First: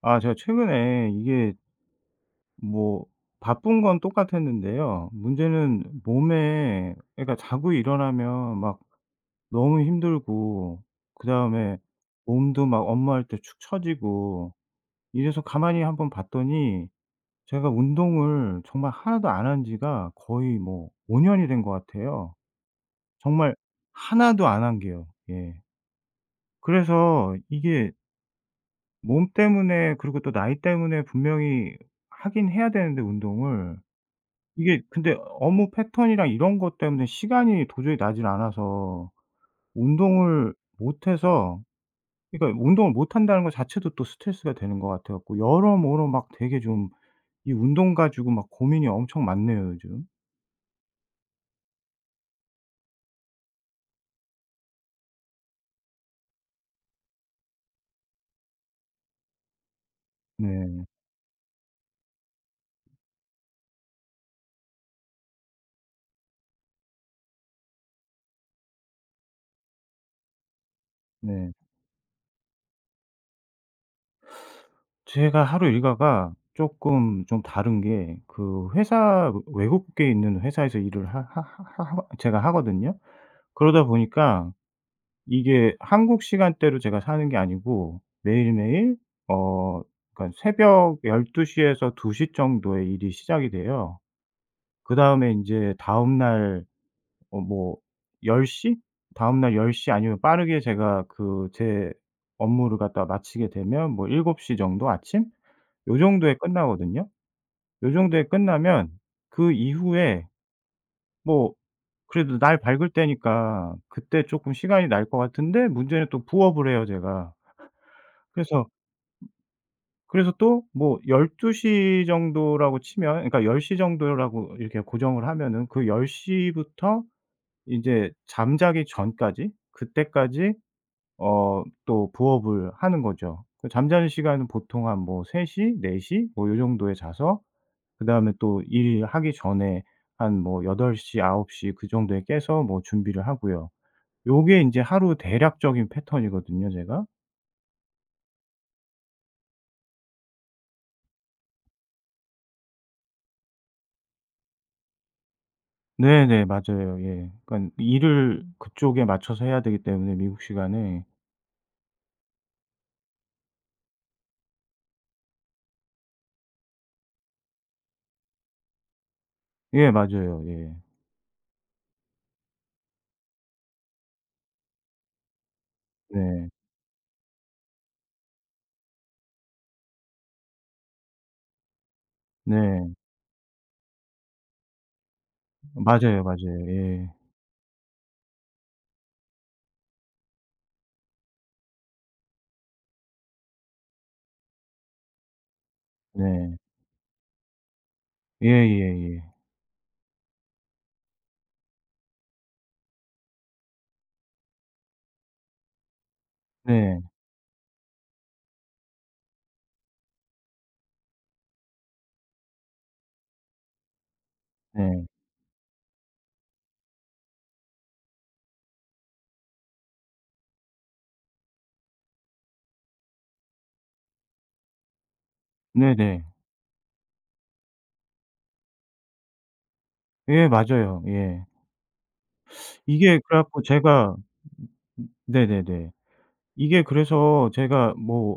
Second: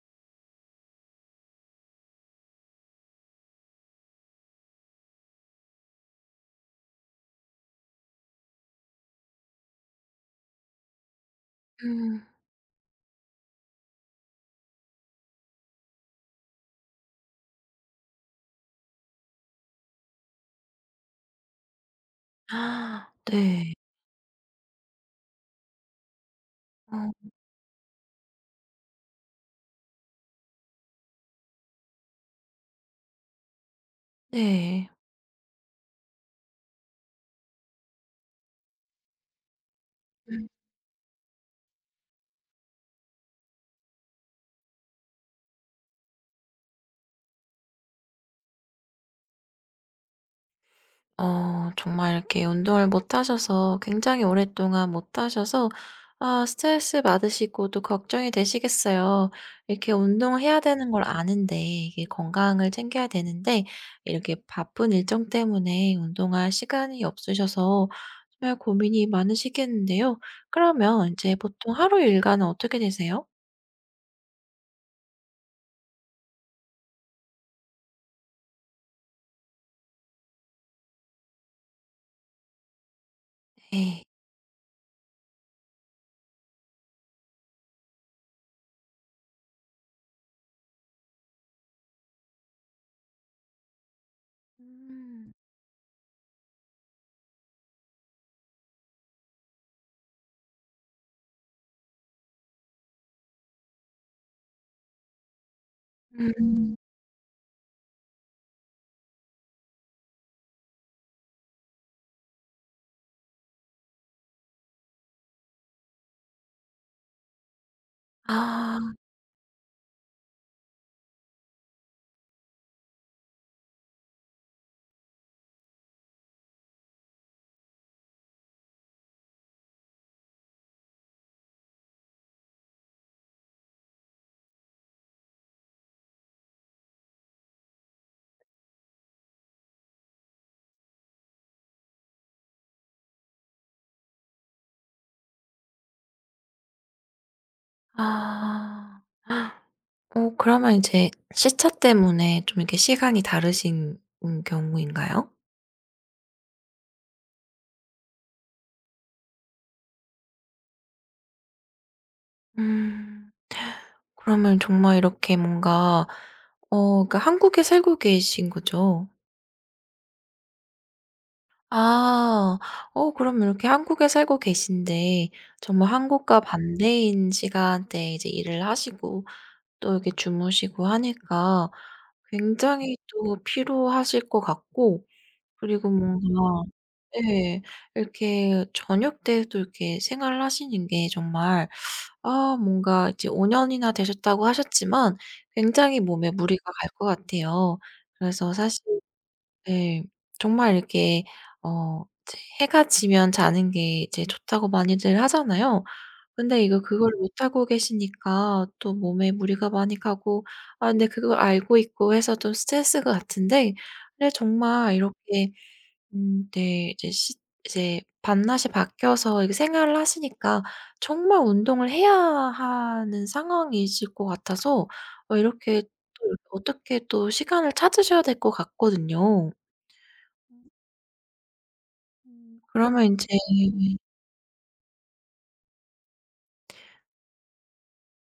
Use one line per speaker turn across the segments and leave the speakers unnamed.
아 제가 최근에 이게 뭐 바쁜 건 똑같았는데요. 문제는 몸에 그러니까 자고 일어나면 막 너무 힘들고 그다음에
음.
몸도 막 업무할 때 축 처지고 이래서 가만히 한번 봤더니 제가 운동을 정말 하나도 안 한 지가 거의 뭐 5 년이 된 것 같아요.
아
정말
네.
하나도 안 한 게요. 예.
어
그래서 이게 몸 때문에 그리고 또 나이 때문에 분명히 하긴 해야 되는데 운동을 이게
네.
근데 업무 패턴이랑 이런 것 때문에 시간이 도저히 나질 않아서
음.
운동을 못 해서 그러니까 운동을 못 한다는 거 자체도 또 스트레스가 되는 것 같아 갖고 여러모로 막 되게 좀 이 운동 가지고 막 고민이 엄청 많네요, 요즘.
정말 이렇게 운동을 못 하셔서 굉장히 오랫동안 못 하셔서 스트레스 받으시고 또 걱정이 되시겠어요. 이렇게 운동해야 을
네.
되는 걸 아는데 이게 건강을 챙겨야 되는데 이렇게 바쁜 일정 때문에 운동할 시간이 없으셔서 정말 고민이 많으시겠는데요. 그러면 인제
네.
보통 하루 일과는 어떻게 되세요?
제가 하루 일과가 쪼끔 좀 다른 게 그 회사 외국에 있는 회사에서 일을 하 하 하 하 제가 하거든요. 그러다
네.
보니까 이게 한국 시간대로 제가 사는 게 아니고 매일매일 어 그러니까 새벽 1 2시 에서 2시 정도에 일이 시작이 돼요.
음.
그다음에 인제 다음 날 뭐 1 0 다음 날1 0 아니면 빠르게 제가 그 제 업무를 갖다 마치게 되면 뭐7곱시 정도 아침? 요 정도에
음.
끝나거든요. 요 정도에 끝나면 그 이후에 뭐 그래도 날 밝을 때니까 그때 쪼끔 시간이 날 것 같은데 문제는 또 부업을 해요 제가. 그래서
아.
그래서 또 뭐 12시 정도라고 치면 그러니까 10시 정도라고 이렇게 고정을 하면은 그 10 시부터 인제 잠자기 전까지 그때까지 또 부업을 하는 거죠. 그 잠자는 시간은 보통 한 뭐 3 시, 4시 뭐 요 정도에 자서 그다음에 또 일하기 전에 한 뭐 8 시, 9시 그 정도에 깨서 뭐 준비를 하고요. 요게 인제 하루 대략적인 패턴이거든요 제가.
아. 그러면 이제 시차 때문에 좀 이렇게 시간이 다르신 경우인가요?
네네. 맞아요. 예. 그러니까 일을 그쪽에 맞춰서 해야 되기 때문에 미국 시간에.
음. 그러면 정말 이렇게 뭔가 그러니까 한국에 살고 계신 거죠?
예 맞아요. 예.
아. 그럼 이렇게 한국에 살고 계신데 정말 한국과
네.
반대인 시간대에 이제 일을 하시고 또 이렇게 주무시고 하니까
네.
굉장히 또 피로하실 것 같고 그리고
맞아요, 맞아요.
뭔가
예.
예. 이렇게 저녁 때도 이렇게 생활하시는 게 정말 뭔가 이제 5 년이나 되셨다고 하셨지만 굉장히 몸에
네.
무리가 갈 것 같아요. 그래서 사실
예예예.
예. 정말 이렇게 이제 해가 지면 자는 게 이제 좋다고 많이들 하잖아요. 근데 이거
네.
그걸 못하고 계시니까 또 몸에 무리가 많이 가고 근데 그걸 알고 있고 해서 좀 스트레스 같은데 근데 정말
네.
이렇게 네. 이제 시 이제 밤낮이 바뀌어서 이게 생활을 하시니까 정말 운동을 해야 하는 상황이실 것 같아서 이렇게 또
네네.
어떻게 또 시간을 찾으셔야 될 것 같거든요.
예
음
맞아요. 예.
그러면 이
이게
제
그래 갖고 제가 네네네. 이게 그래서 제가 뭐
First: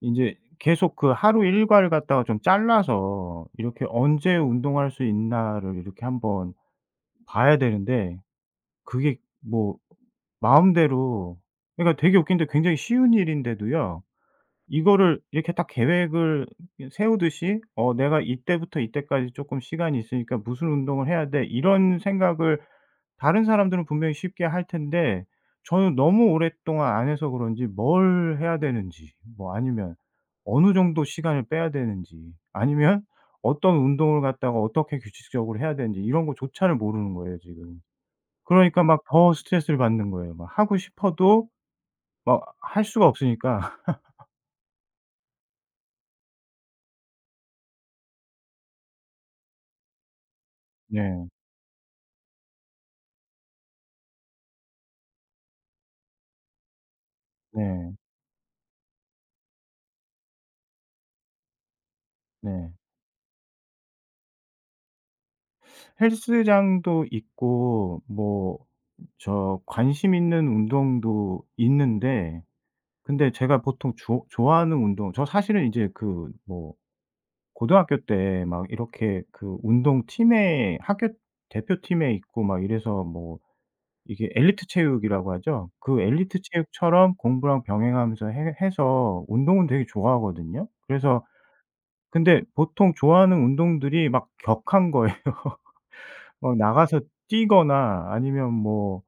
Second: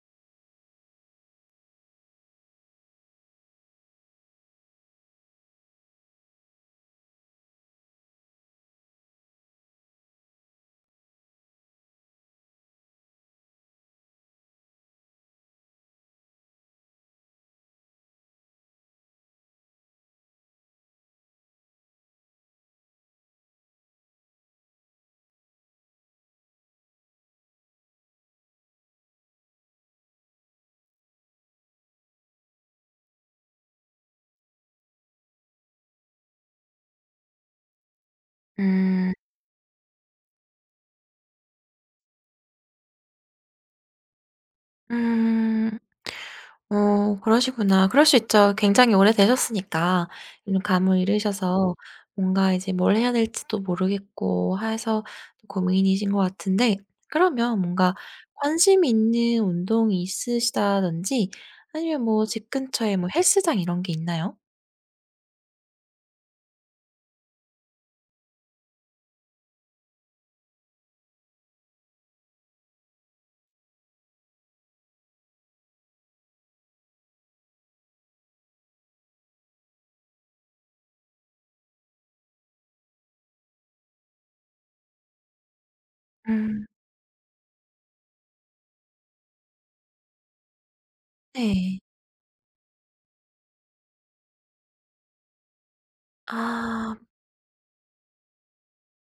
인제 계속 그 하루 일과를 갖다가 좀 잘라서 이렇게 '언제 운동할 수 있나.'를 이렇게 한번 봐야 되는데 그게 뭐 마음대로 그러니까 되게 웃긴 게 굉장히 쉬운 일인데도요. 이거를 이렇게 딱 계획을 세우듯이 '어 내가 이때부터 이때까지 쪼끔 시간이 있으니까 무슨 운동을 해야 돼.' 이런 생각을 다른 사람들은 분명히 쉽게 할 텐데 저는 너무 오랫동안 안 해서 그런지 뭘 해야 되는지 뭐 아니면 어느 정도 시간을 빼야 되는지 아니면 어떤 운동을 갖다가 어떻게 규칙적으로 해야 되는지 이런 거조차를 모르는 거예요 지금. 그러니까 막
음.
더 스트레스를 받는 거예요. 막 하고 싶어도 막 할 수가 없으니까.
음. 그러시구나. 그럴 수 있죠. 굉장히 오래되셨으니까 좀 감을
네.
잃으셔서 뭔가 이제 뭘 해야 될지도 모르겠고 해서 고민이신 것 같은데 그러면 뭔가
네.
관심 있는 운동이 있으시다든지 아니면 뭐 집
네.
근처에 뭐 헬스장 이런 게 있나요?
헬스장도 있고 뭐 저 관심 있는 운동도 있는데 근데 제가 보통 조 좋아하는 운동 저 사실은 이제 그 뭐 고등학교 때 막 이렇게 그 운동팀에 학교 대표팀에 있고 막 이래서 뭐 이게 엘리트 체육이라고 하죠. 그 엘리트
음
체육처럼 공부랑 병행하면서 해 해서 운동은 되게 좋아하거든요. 그래서
네.
근데 보통 좋아하는 운동들이 막 격한 거예요. 막
아
나가서 뛰거나 아니면 뭐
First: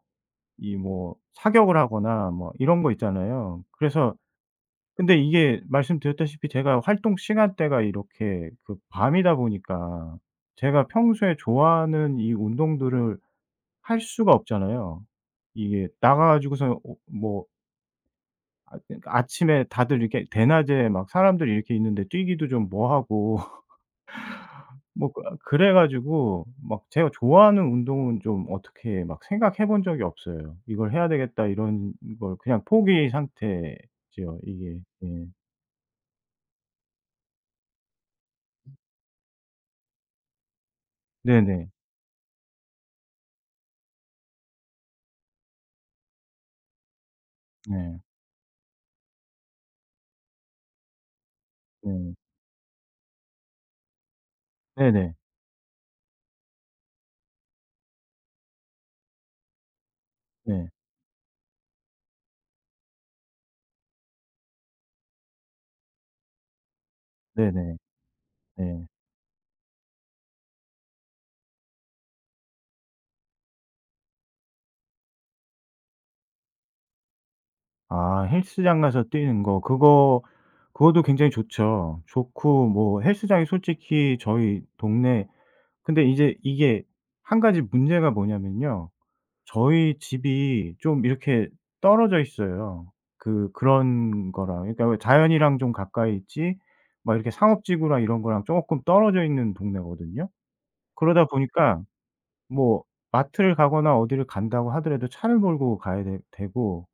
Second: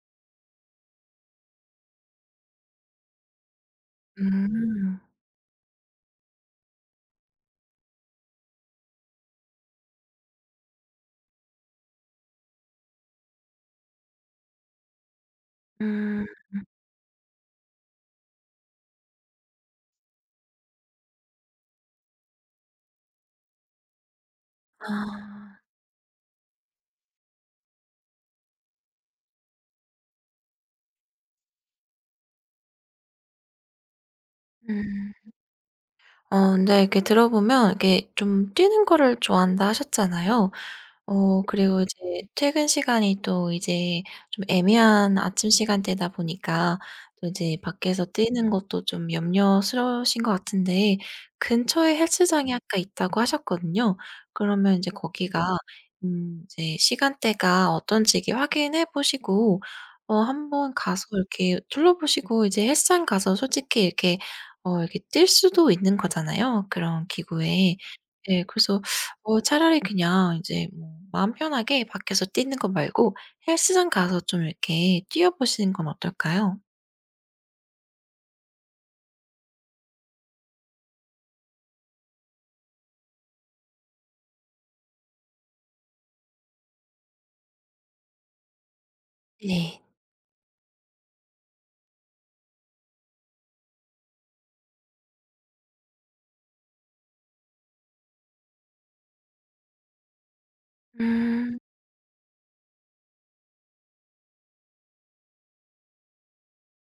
이 뭐 사격을 하거나 뭐 이런 거 있잖아요. 그래서
음.
근데 이게 말씀드렸다시피 제가 활동 시간대가 이렇게 그 밤이다 보니까 제가 평소에 좋아하는 이 운동들을 할 수가 없잖아요. 이게 나가
음.
가지고서 뭐 아침에 다들 이렇게 대낮에 막 사람들이 이렇게 있는데 뛰기도 좀 뭐하고
아
뭐 그 그래 가지고 막 제가 좋아하는 운동은 좀 어떻게 막 생각해 본 적이 없어요. '이걸 해야 되겠다.' 이런 걸 그냥 포기 상태죠 이게.
음.
예.
근데 이렇게 들어보면 이렇게 좀 뛰는 거를 좋아한다 하셨잖아요.
네네.
그리고 이제 퇴근 시간이 또 이제 좀 애매한 아침 시간대다 보니까 또 이제
네.
밖에서 뛰는 것도 좀 염려스러우신 것 같은데 근처에
네.
헬스장이 아까 있다고 하셨거든요. 그러면 이제
네네.
거기가 이제 시간대가 어떤지 이렇게 확인해 보시고
네.
한번 가서 이렇게 둘러보시고 이제 헬스장 가서 솔직히 이렇게 이렇게 뛸 수도 있는 거잖아요 그런 기구에.
네네.
예, 그래서
네.
차라리 그냥 이제 뭐 마음 편하게 밖에서 뛰는 거 말고 헬스장 가서 좀 이렇게 뛰어 보시는 건 어떨까요?
아 헬스장 가서 뛰는 거 그거 그것도 굉장히 좋죠. 좋고 뭐 헬스장이 솔직히 저희 동네 근데 이제 이게 한 가지 문제가 뭐냐면요.
네.
저희 집이 좀 이렇게 떨어져 있어요. 그 그런 거랑 그러니까 왜 자연이랑 좀 가까이 있지 막 이렇게 상업지구랑 이런 거랑 쪼끔 떨어져 있는 동네거든요. 그러다
음.
보니까 뭐 마트를 가거나 어디를 간다고 하더라도 차를 몰고 가야 되 되고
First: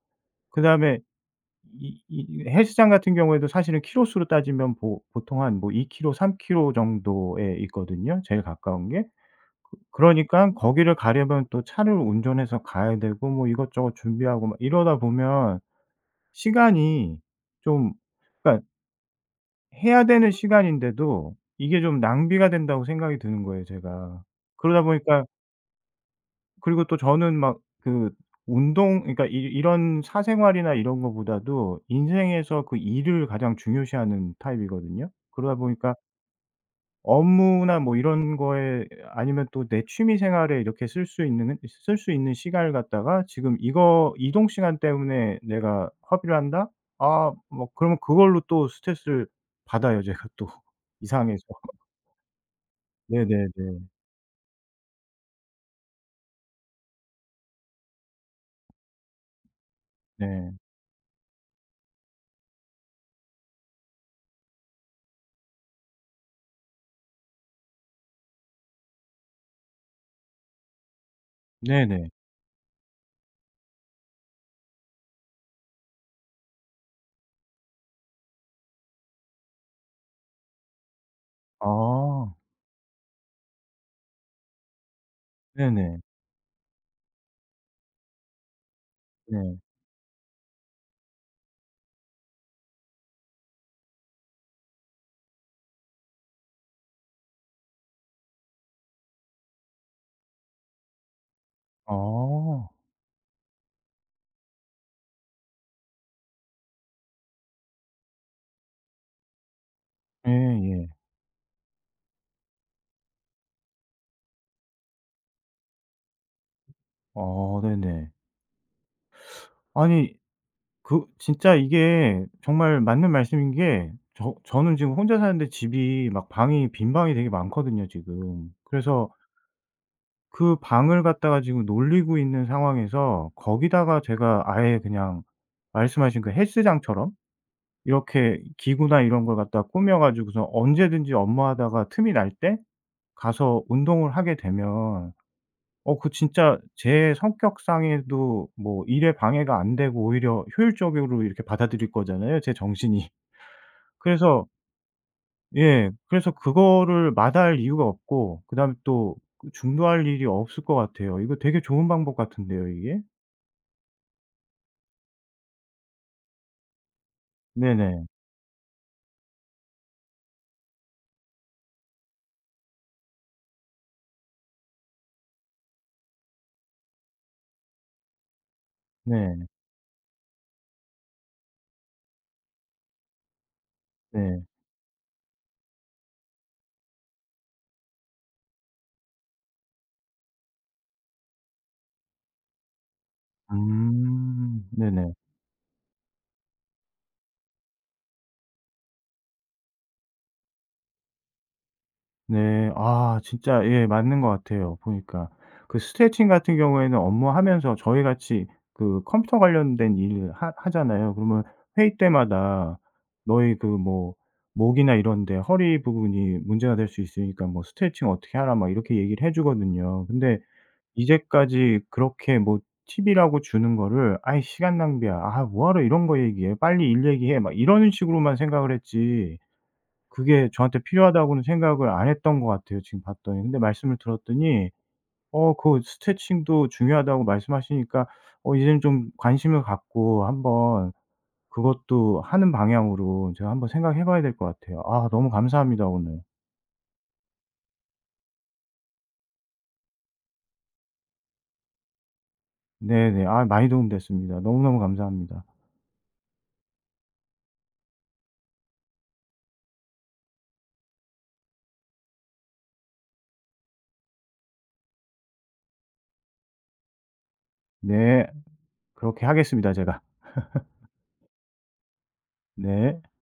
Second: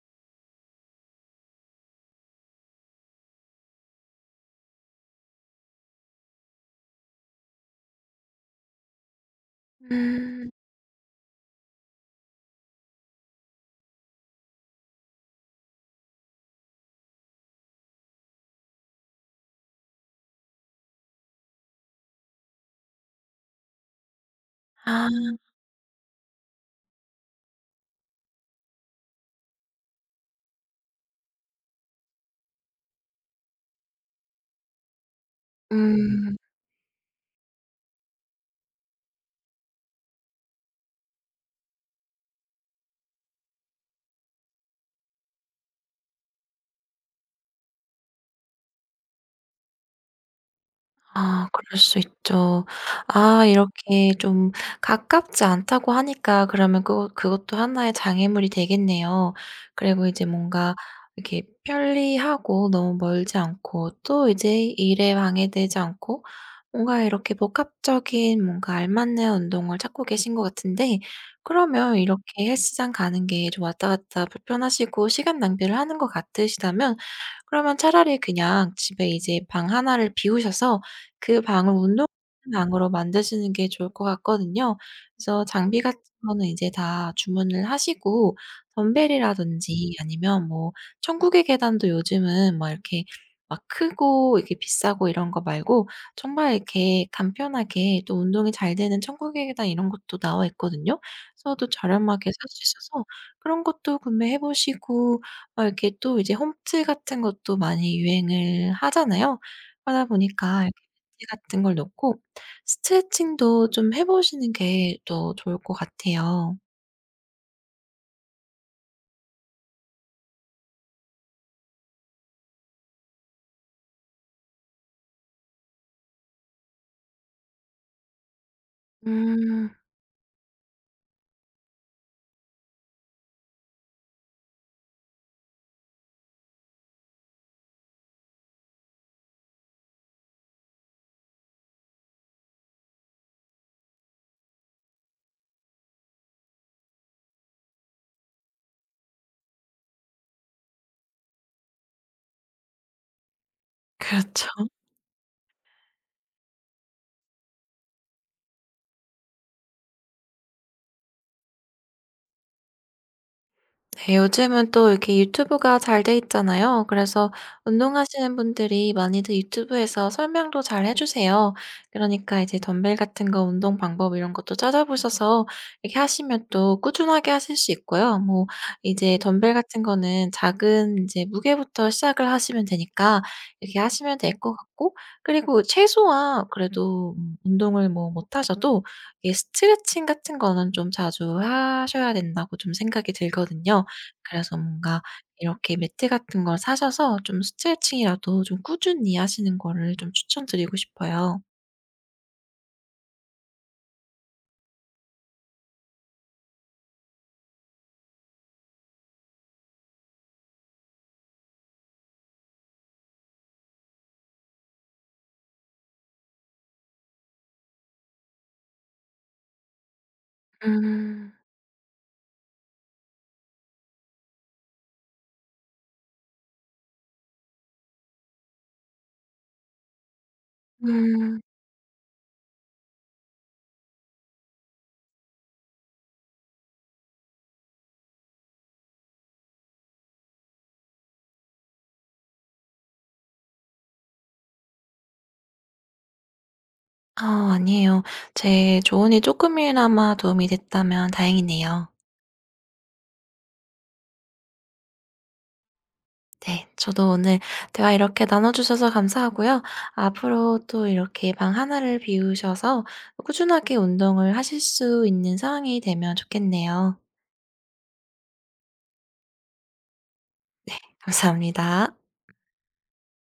그다음에 이 헬스장 같은 경우에도 사실은 키로수로 따지면 보 보통 한 뭐 2 키로 3 키로 정도에 있거든요 제일 가까운 게. 그러니
음.
까 거기를 가려면 또 차를 운전해서 가야 되고 뭐 이것저것 준비하고 막 이러다 보면 시간이 좀 그러니까 해야 되는 시간인데도 이게 좀 낭비가 된다고 생각이 드는 거예요 제가. 그러다
아.
보니까 그리고 또 저는 막 그 운동 그러니까 이 이런 사생활이나 이런 거보다도 인생에서 그 일을 가장 중요시하는 타입이거든요. 그러다 보니까
음.
업무나 뭐 이런 거에 아니면 또 내 취미 생활에 이렇게 쓸 수 있는 시간을 갖다가 지금 이거 '이동 시간 때문에 내가 허비를 한다.' 아 뭐 그러면 그걸로 또 스트레스를 받아요 제가 또 이상해서.
아 그럴 수 있죠.
네네네.
이렇게 좀 가깝지 않다고 하니까 그러면 그것 그것도 하나의 장애물이 되겠네요. 그리고 이제
네.
뭔가 이렇게 편리하고 너무 멀지 않고 또 이제 일에 방해되지 않고 뭔가 이렇게 복합적인 뭔가 알맞는 운동을 찾고 계신 것 같은데 그러면
네네.
이렇게 헬스장 가는 게 좀 왔다 갔다 불편하시고 시간 낭비를 하는 것 같으시다면 그러면 차라리 그냥 집에 이제 방 하나를 비우셔서 그 방을 운동하는
아.
방으로 만드시는 게 좋을 것 같거든요. 그래서 장비 같은
네네.
거는 이제 다 주문을 하시고
네.
덤벨이라든지 아니면 뭐 천국의 계단도 요즘은 뭐 이렇게 막 크고 이렇게 비싸고 이런 거 말고 정말 이렇게 간편하게 또 운동이 잘 되는 천국의 계단 이런 것도 나와 있거든요. 그래서 또 저렴하게 살 수
아.
있어서 그런 것도 구매해 보시고 이렇게 또 이제 홈트 같은 것도 많이 유행을 하잖아요. 하다 보니까 이렇게
예예.
벤치 같은 걸 놓고 스트레칭도 좀 해 보시는 게 더 좋을 것 같아요.
아 네네. 아니 그 진짜 이게 정말 맞는 말씀인 게 저는 지금 혼자 사는데 집이 막 방이 빈 방이 되게 많거든요 지금. 그래서
음
그 방을 갖다가 지금 놀리고 있는 상황에서 거기다가 제가 아예 그냥 말씀하신 그 헬스장처럼 이렇게 기구나 이런 걸 갖다가 꾸며 가지고서 언제든지 업무하다가 틈이 날 때 가서 운동을 하게 되면 그 진짜 제 성격상에도 뭐 일에 방해가 안 되고 오히려 효율적으로 이렇게 받아들일 거잖아요, 제 정신이. 그래서
그렇죠.
예. 그래서 그거를 마다할 이유가 없고 그다음에 또 그 중도할 일이 없을 것 같아요. 이거 되게 좋은 방법 같은데요, 이게?
네, 요즘은 또 이렇게 유튜브가 잘 돼 있잖아요. 그래서
네네.
운동하시는 분들이 많이들 유튜브에서 설명도 잘 해주세요. 그러니까 이제 덤벨 같은 거 운동 방법 이런 것도 찾아보셔서 이렇게 하시면 또 꾸준하게 하실 수 있고요. 뭐 이제
네.
덤벨 같은 거는 작은 이제 무게부터 시작을 하시면 되니까 이렇게 하시면 될
네.
것 같고, 그리고 최소한 그래도 운동을 뭐 못 하셔도 이게 스트레칭 같은 거는 좀 자주 하셔야 된다고 좀 생각이 들거든요. 그래서
음.
뭔가
네네.
이렇게 매트 같은 걸 사셔서 좀 스트레칭이라도 좀 꾸준히 하시는 거를 좀 추천드리고 싶어요.
네. 아 진짜 예 맞는 것 같아요 보니까. 그 스트레칭 같은 경우에는 업무하면서 저희 같이 그 컴퓨터 관련된 일을 하 하잖아요. 그러면 회의 때마다 너희 그 뭐 목이나 이런 데 허리 부분이 문제가 될 수 있으니까 뭐 "스트레칭 어떻게 하라." 막 이렇게 얘기를 해 주거든요. 근데
음.
이제까지 그렇게 뭐 팁이라고 주는 거를 '아이 시간 낭비야. 아 뭐하러 이런 거 얘기해. 빨리 일 얘기해.' 막 이런 식으로만 생각을 했지 그게 저한테
음.
필요하다고는 생각을 안 했던 것 같아요 지금 봤더니. 근데 말씀을 들었더니 그 스트레칭도 중요하다고 말씀하시니까 이제는 좀 관심을 갖고 한번 그것도 하는 방향으로 제가 한번 생각해 봐야 될 것 같아요. 아 너무 감사합니다 오늘.
아 아니에요. 제 조언이 조금이나마 도움이 됐다면 다행이네요.
네네. 아 많이 도움됐습니다. 너무너무 감사합니다.
네. 저도 오늘 대화 이렇게 나눠 주셔서 감사하고요. 앞으로 또 이렇게 방 하나를 비우셔서 꾸준하게 운동을 하실 수 있는 상황이 되면 좋겠네요.
네. 그렇게 하겠습니다 제가.
감사합니다.
네.